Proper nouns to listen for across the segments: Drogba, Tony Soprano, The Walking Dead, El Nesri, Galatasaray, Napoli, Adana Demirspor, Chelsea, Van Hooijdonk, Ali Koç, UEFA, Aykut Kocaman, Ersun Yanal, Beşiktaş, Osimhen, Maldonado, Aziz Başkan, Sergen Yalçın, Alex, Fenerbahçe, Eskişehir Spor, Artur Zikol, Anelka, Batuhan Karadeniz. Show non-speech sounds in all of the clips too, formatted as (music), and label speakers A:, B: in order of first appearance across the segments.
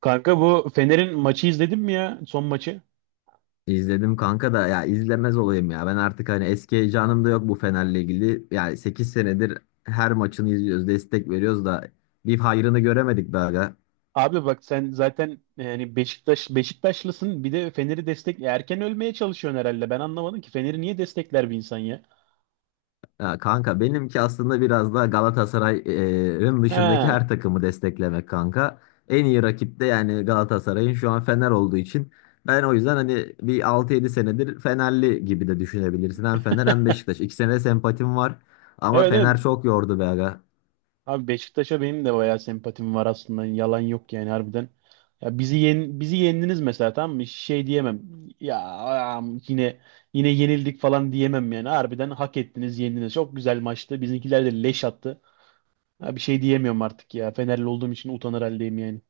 A: Kanka bu Fener'in maçı izledin mi ya? Son maçı.
B: İzledim kanka da ya izlemez olayım ya. Ben artık hani eski heyecanım da yok bu Fener'le ilgili. Yani 8 senedir her maçını izliyoruz, destek veriyoruz da bir hayrını göremedik daha. Ya.
A: Abi bak sen zaten yani Beşiktaşlısın. Bir de Fener'i destek erken ölmeye çalışıyorsun herhalde. Ben anlamadım ki Fener'i niye destekler bir insan ya?
B: Ya, kanka benimki aslında biraz da Galatasaray'ın dışındaki
A: Ha.
B: her takımı desteklemek kanka. En iyi rakip de yani Galatasaray'ın şu an Fener olduğu için ben o yüzden hani bir 6-7 senedir Fenerli gibi de düşünebilirsin. Hem Fener hem Beşiktaş. İkisine de sempatim var. Ama
A: Evet evet.
B: Fener çok yordu be aga.
A: Abi Beşiktaş'a benim de bayağı sempatim var aslında. Yalan yok yani harbiden. Ya bizi yendiniz mesela tamam mı? Şey diyemem. Ya am, yine yine yenildik falan diyemem yani. Harbiden hak ettiniz, yendiniz. Çok güzel maçtı. Bizimkiler de leş attı. Ha, bir şey diyemiyorum artık ya. Fenerli olduğum için utanır haldeyim yani.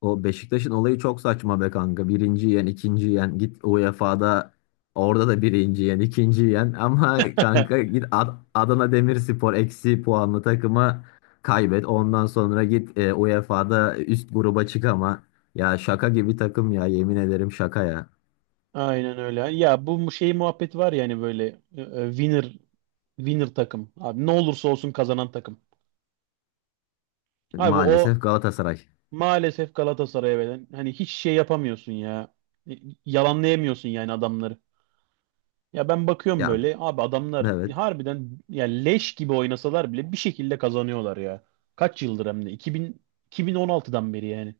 B: O Beşiktaş'ın olayı çok saçma be kanka. Birinci yen, ikinci yen. Git UEFA'da orada da birinci yen, ikinci yen. Ama kanka
A: (laughs)
B: git Adana Demirspor eksi puanlı takıma kaybet. Ondan sonra git UEFA'da üst gruba çık ama. Ya, şaka gibi takım ya, yemin ederim şaka ya.
A: Aynen öyle. Ya şey muhabbet var yani böyle e, e, winner winner takım. Abi ne olursa olsun kazanan takım. Abi o
B: Maalesef Galatasaray.
A: maalesef Galatasaray'a veren hani hiç şey yapamıyorsun ya. Y- Yalanlayamıyorsun yani adamları. Ya ben bakıyorum
B: Ya,
A: böyle abi adamlar
B: evet.
A: harbiden ya leş gibi oynasalar bile bir şekilde kazanıyorlar ya. Kaç yıldır hem de 2000 2016'dan beri yani.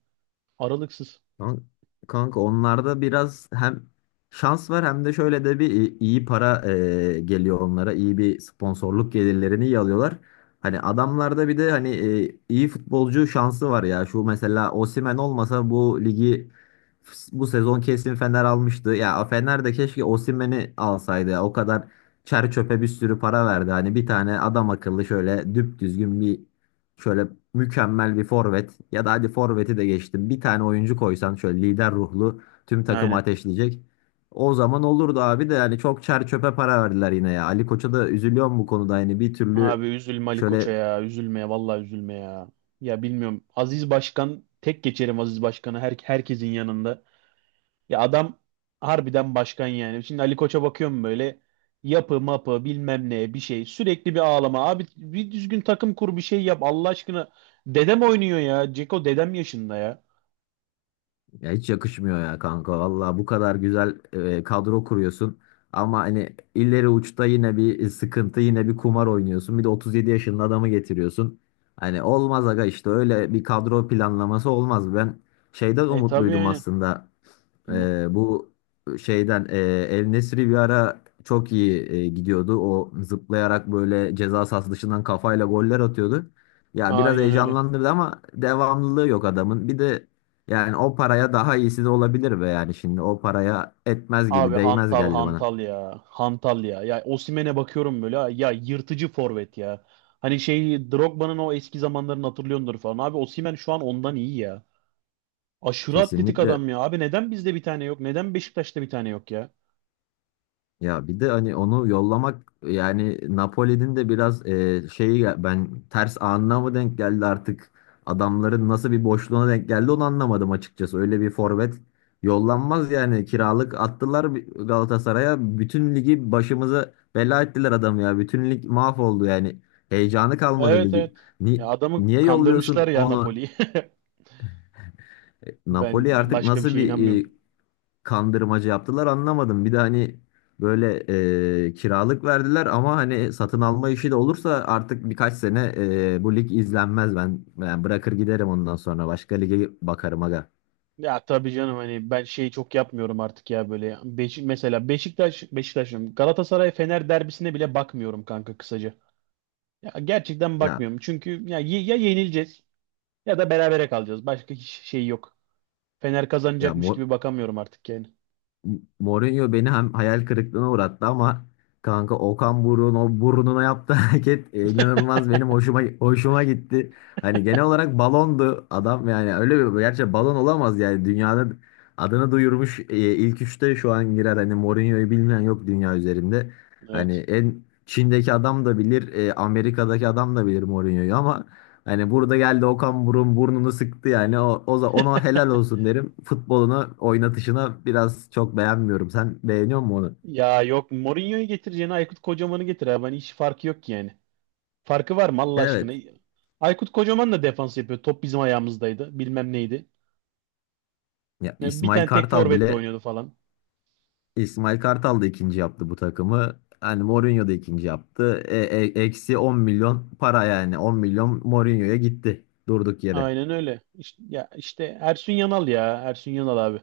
A: Aralıksız.
B: Kan- Kanka onlarda biraz hem şans var hem de şöyle de bir iyi para geliyor onlara. İyi bir sponsorluk gelirlerini iyi alıyorlar. Hani adamlarda bir de hani iyi futbolcu şansı var ya. Şu mesela Osimhen olmasa bu sezon kesin Fener almıştı. Ya Fener de keşke Osimhen'i alsaydı ya. O kadar çer çöpe bir sürü para verdi. Hani bir tane adam akıllı şöyle düp düzgün şöyle mükemmel bir forvet ya da hadi forveti de geçtim. Bir tane oyuncu koysan şöyle lider ruhlu tüm takımı
A: Aynen.
B: ateşleyecek. O zaman olurdu abi de yani çok çer çöpe para verdiler yine ya. Ali Koç'a da üzülüyorum bu konuda yani bir
A: Abi
B: türlü
A: üzülme Ali Koç'a
B: şöyle
A: ya. Üzülme ya. Vallahi üzülme ya. Ya bilmiyorum. Aziz Başkan tek geçerim Aziz Başkan'ı herkesin yanında. Ya adam harbiden başkan yani. Şimdi Ali Koç'a bakıyorum böyle yapı mapı bilmem ne bir şey. Sürekli bir ağlama. Abi bir düzgün takım kur bir şey yap Allah aşkına. Dedem oynuyor ya. Ceko dedem yaşında ya.
B: ya hiç yakışmıyor ya kanka. Valla bu kadar güzel kadro kuruyorsun. Ama hani ileri uçta yine bir sıkıntı yine bir kumar oynuyorsun. Bir de 37 yaşında adamı getiriyorsun. Hani olmaz aga işte öyle bir kadro planlaması olmaz. Ben şeyden
A: E tabii
B: umutluydum
A: yani.
B: aslında.
A: Kimden?
B: Bu şeyden El Nesri bir ara çok iyi gidiyordu. O zıplayarak böyle ceza sahası dışından kafayla goller atıyordu. Ya biraz
A: Aynen öyle.
B: heyecanlandırdı ama devamlılığı yok adamın. Bir de yani o paraya daha iyisi de olabilir be yani şimdi o paraya etmez
A: Abi
B: gibi değmez
A: hantal
B: geldi bana.
A: hantal ya. Hantal ya. Ya Osimhen'e bakıyorum böyle. Ha, ya yırtıcı forvet ya. Hani şey Drogba'nın o eski zamanlarını hatırlıyordur falan. Abi Osimhen şu an ondan iyi ya. Aşırı atletik
B: Kesinlikle.
A: adam ya. Abi neden bizde bir tane yok? Neden Beşiktaş'ta bir tane yok ya?
B: Ya bir de hani onu yollamak yani Napoli'nin de biraz şeyi ben ters anına mı denk geldi artık adamların nasıl bir boşluğuna denk geldi onu anlamadım açıkçası. Öyle bir forvet yollanmaz yani kiralık attılar Galatasaray'a bütün ligi başımıza bela ettiler adam ya. Bütün lig mahvoldu yani heyecanı kalmadı
A: Evet
B: ligin.
A: evet.
B: Ni-
A: Ya adamı
B: niye
A: kandırmışlar
B: yolluyorsun
A: ya
B: onu?
A: Napoli'yi. (laughs) Ben
B: Napoli artık
A: başka bir
B: nasıl
A: şeye
B: bir
A: inanmıyorum.
B: kandırmacı yaptılar anlamadım. Bir de hani böyle kiralık verdiler ama hani satın alma işi de olursa artık birkaç sene bu lig izlenmez ben. Ben bırakır giderim ondan sonra başka lige bakarım aga.
A: Ya tabii canım hani ben şeyi çok yapmıyorum artık ya böyle. Mesela Beşiktaş'ım Galatasaray Fener derbisine bile bakmıyorum kanka kısaca. Ya gerçekten
B: Ya
A: bakmıyorum. Çünkü ya, ya yenileceğiz ya da berabere kalacağız. Başka hiç şey yok. Fener
B: ya
A: kazanacakmış
B: mor,
A: gibi bakamıyorum artık yani.
B: Mourinho beni hem hayal kırıklığına uğrattı ama kanka Okan Buruk'un o burnuna yaptığı (laughs) hareket inanılmaz benim hoşuma hoşuma gitti. Hani genel olarak balondu adam yani öyle bir gerçi balon olamaz yani dünyada adını duyurmuş ilk üçte şu an girer hani Mourinho'yu bilmeyen yok dünya üzerinde. Hani
A: Evet.
B: en Çin'deki adam da bilir, Amerika'daki adam da bilir Mourinho'yu ama hani burada geldi Okan Burun burnunu sıktı yani. Ona helal olsun derim. Futbolunu oynatışına biraz çok beğenmiyorum. Sen beğeniyor musun onu?
A: Ya yok Mourinho'yu getireceğine Aykut Kocaman'ı getir abi. Hani hiç farkı yok ki farkı var mı Allah aşkına?
B: Evet.
A: Aykut Kocaman da defans yapıyor. Top bizim ayağımızdaydı. Bilmem neydi.
B: Ya
A: Ya bir
B: İsmail
A: tane tek
B: Kartal
A: forvetle
B: bile
A: oynuyordu falan.
B: İsmail Kartal da ikinci yaptı bu takımı. Hani Mourinho da ikinci yaptı. Eksi 10 milyon para yani. 10 milyon Mourinho'ya gitti. Durduk yere.
A: Aynen öyle. İşte, ya işte Ersun Yanal ya. Ersun Yanal abi.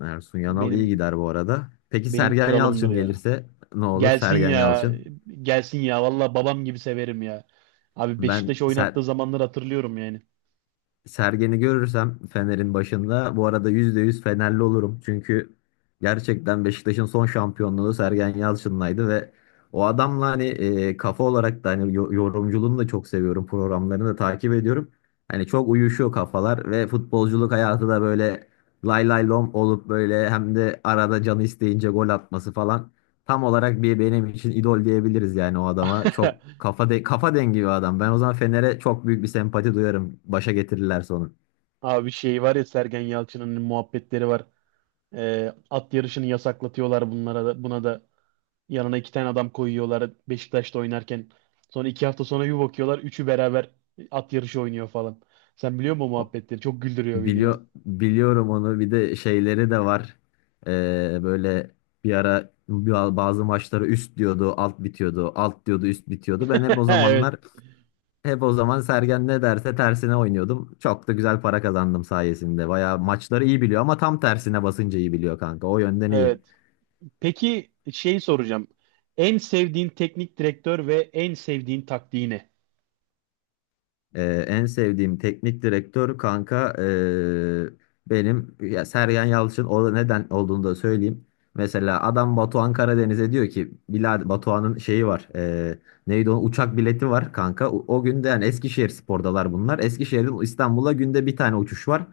B: Ersun Yanal iyi
A: Benim
B: gider bu arada. Peki
A: benim
B: Sergen
A: kralımdır
B: Yalçın
A: ya.
B: gelirse ne olur
A: Gelsin
B: Sergen
A: ya.
B: Yalçın?
A: Gelsin ya. Valla babam gibi severim ya. Abi Beşiktaş
B: Ben Ser
A: oynattığı zamanları hatırlıyorum yani.
B: Sergen'i görürsem Fener'in başında bu arada %100 Fenerli olurum. Çünkü gerçekten Beşiktaş'ın son şampiyonluğu Sergen Yalçın'laydı ve o adamla hani kafa olarak da hani yorumculuğunu da çok seviyorum. Programlarını da takip ediyorum. Hani çok uyuşuyor kafalar ve futbolculuk hayatı da böyle lay lay lom olup böyle hem de arada canı isteyince gol atması falan. Tam olarak bir benim için idol diyebiliriz yani o adama. Çok
A: (laughs)
B: kafa dengi bir adam. Ben o zaman Fener'e çok büyük bir sempati duyarım. Başa getirirlerse onu.
A: Abi şey var ya Sergen Yalçın'ın muhabbetleri var. At yarışını yasaklatıyorlar bunlara da, buna da yanına iki tane adam koyuyorlar Beşiktaş'ta oynarken. Sonra iki hafta sonra bir bakıyorlar üçü beraber at yarışı oynuyor falan. Sen biliyor musun o
B: O-
A: muhabbetleri? Çok güldürüyor beni ya.
B: biliyorum onu. Bir de şeyleri de var. Böyle bir ara bazı maçları üst diyordu, alt bitiyordu. Alt diyordu, üst bitiyordu. Ben
A: (laughs) Evet,
B: hep o zaman Sergen ne derse tersine oynuyordum. Çok da güzel para kazandım sayesinde. Bayağı maçları iyi biliyor ama tam tersine basınca iyi biliyor kanka. O yönden iyi.
A: evet. Peki şey soracağım. En sevdiğin teknik direktör ve en sevdiğin taktiği ne?
B: En sevdiğim teknik direktör kanka benim ya Sergen Yalçın, o neden olduğunu da söyleyeyim. Mesela adam Batuhan Karadeniz'e diyor ki Bilal Batuhan'ın şeyi var. Neydi o, uçak bileti var kanka. O günde yani Eskişehir Spor'dalar bunlar. Eskişehir'den İstanbul'a günde bir tane uçuş var.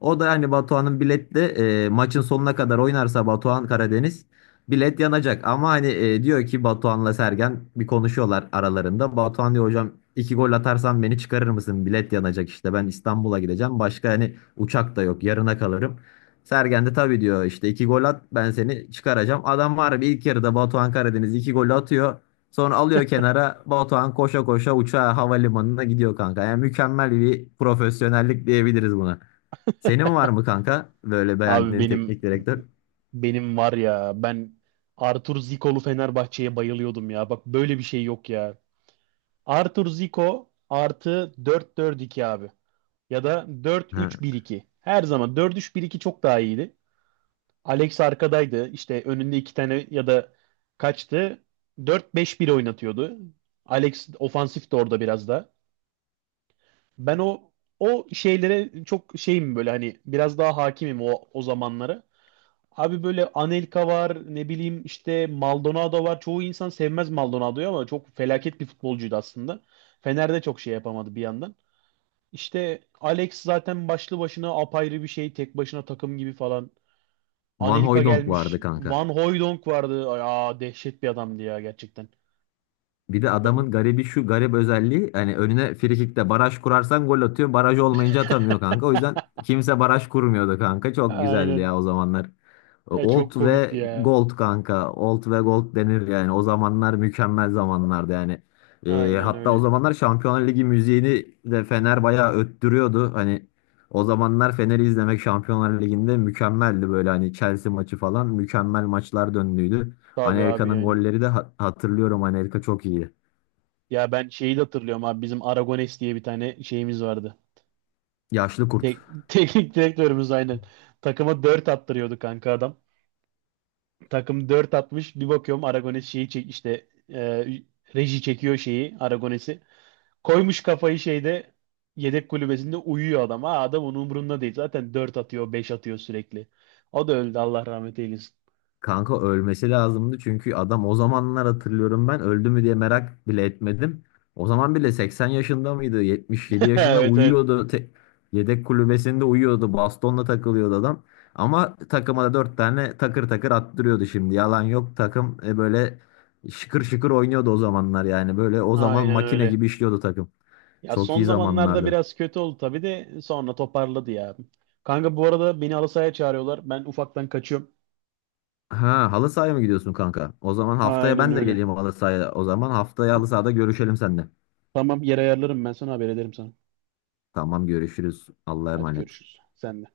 B: O da hani Batuhan'ın biletle maçın sonuna kadar oynarsa Batuhan Karadeniz bilet yanacak ama hani diyor ki Batuhan'la Sergen bir konuşuyorlar aralarında. Batuhan diyor hocam iki gol atarsan beni çıkarır mısın? Bilet yanacak işte ben İstanbul'a gideceğim. Başka hani uçak da yok yarına kalırım. Sergen de tabii diyor işte iki gol at ben seni çıkaracağım. Adam var bir ilk yarıda Batuhan Karadeniz iki gol atıyor. Sonra alıyor kenara Batuhan koşa koşa uçağa havalimanına gidiyor kanka. Yani mükemmel bir profesyonellik diyebiliriz buna. Senin var mı kanka böyle
A: Abi
B: beğendiğin
A: benim
B: teknik direktör?
A: benim var ya ben Artur Zikol'u Fenerbahçe'ye bayılıyordum ya. Bak böyle bir şey yok ya. Arthur Zico artı dört dört iki abi. Ya da dört
B: Ha.
A: üç bir iki. Her zaman dört üç bir iki çok daha iyiydi. Alex arkadaydı. İşte önünde iki tane ya da kaçtı. Dört beş bir oynatıyordu. Alex ofansif de orada biraz da. Ben o şeylere çok şeyim böyle hani biraz daha hakimim o zamanlara. Abi böyle Anelka var ne bileyim işte Maldonado var. Çoğu insan sevmez Maldonado'yu ama çok felaket bir futbolcuydu aslında. Fener'de çok şey yapamadı bir yandan. İşte Alex zaten başlı başına apayrı bir şey. Tek başına takım gibi falan.
B: Van
A: Anelka
B: Hooijdonk
A: gelmiş.
B: vardı kanka.
A: Van Hooijdonk vardı. Aa dehşet bir adamdı ya gerçekten.
B: Bir de adamın garibi şu garip özelliği hani önüne frikikte baraj kurarsan gol atıyor. Baraj olmayınca atamıyor kanka. O yüzden kimse baraj kurmuyordu kanka. Çok güzeldi
A: Aynen.
B: ya o zamanlar.
A: Ya,
B: Old
A: çok komikti
B: ve
A: ya.
B: Gold kanka. Old ve Gold denir yani. O zamanlar mükemmel zamanlardı yani. Ee,
A: Aynen
B: hatta o
A: öyle.
B: zamanlar Şampiyonlar Ligi müziğini de Fener bayağı öttürüyordu. Hani o zamanlar Fener'i izlemek Şampiyonlar Ligi'nde mükemmeldi böyle hani Chelsea maçı falan mükemmel maçlar döndüydü.
A: Tabii abi
B: Anelka'nın
A: aynen.
B: golleri de hatırlıyorum. Anelka çok iyi.
A: Ya ben şeyi de hatırlıyorum abi. Bizim Aragones diye bir tane şeyimiz vardı.
B: Yaşlı kurt.
A: (laughs) Teknik direktörümüz aynen. Takıma 4 attırıyordu kanka adam. Takım 4 atmış. Bir bakıyorum Aragones şeyi çek işte reji çekiyor şeyi Aragones'i. Koymuş kafayı şeyde yedek kulübesinde uyuyor adam. Ha, adam onun umurunda değil. Zaten 4 atıyor, 5 atıyor sürekli. O da öldü Allah rahmet eylesin.
B: Kanka ölmesi lazımdı çünkü adam o zamanlar hatırlıyorum ben öldü mü diye merak bile etmedim. O zaman bile 80 yaşında mıydı? 77
A: (laughs)
B: yaşında
A: Evet evet.
B: uyuyordu. Yedek kulübesinde uyuyordu. Bastonla takılıyordu adam. Ama takıma da 4 tane takır takır attırıyordu şimdi. Yalan yok takım böyle şıkır şıkır oynuyordu o zamanlar yani. Böyle o zaman
A: Aynen
B: makine
A: öyle.
B: gibi işliyordu takım.
A: Ya
B: Çok
A: son
B: iyi
A: zamanlarda
B: zamanlardı.
A: biraz kötü oldu tabii de sonra toparladı ya. Kanka bu arada beni halı sahaya çağırıyorlar. Ben ufaktan kaçıyorum.
B: Ha, halı sahaya mı gidiyorsun kanka? O zaman haftaya
A: Aynen
B: ben de
A: öyle.
B: geleyim halı sahaya. O zaman haftaya halı sahada görüşelim seninle.
A: Tamam yer ayarlarım ben sana haber ederim sana.
B: Tamam görüşürüz. Allah'a
A: Hadi
B: emanet.
A: görüşürüz. Sen de.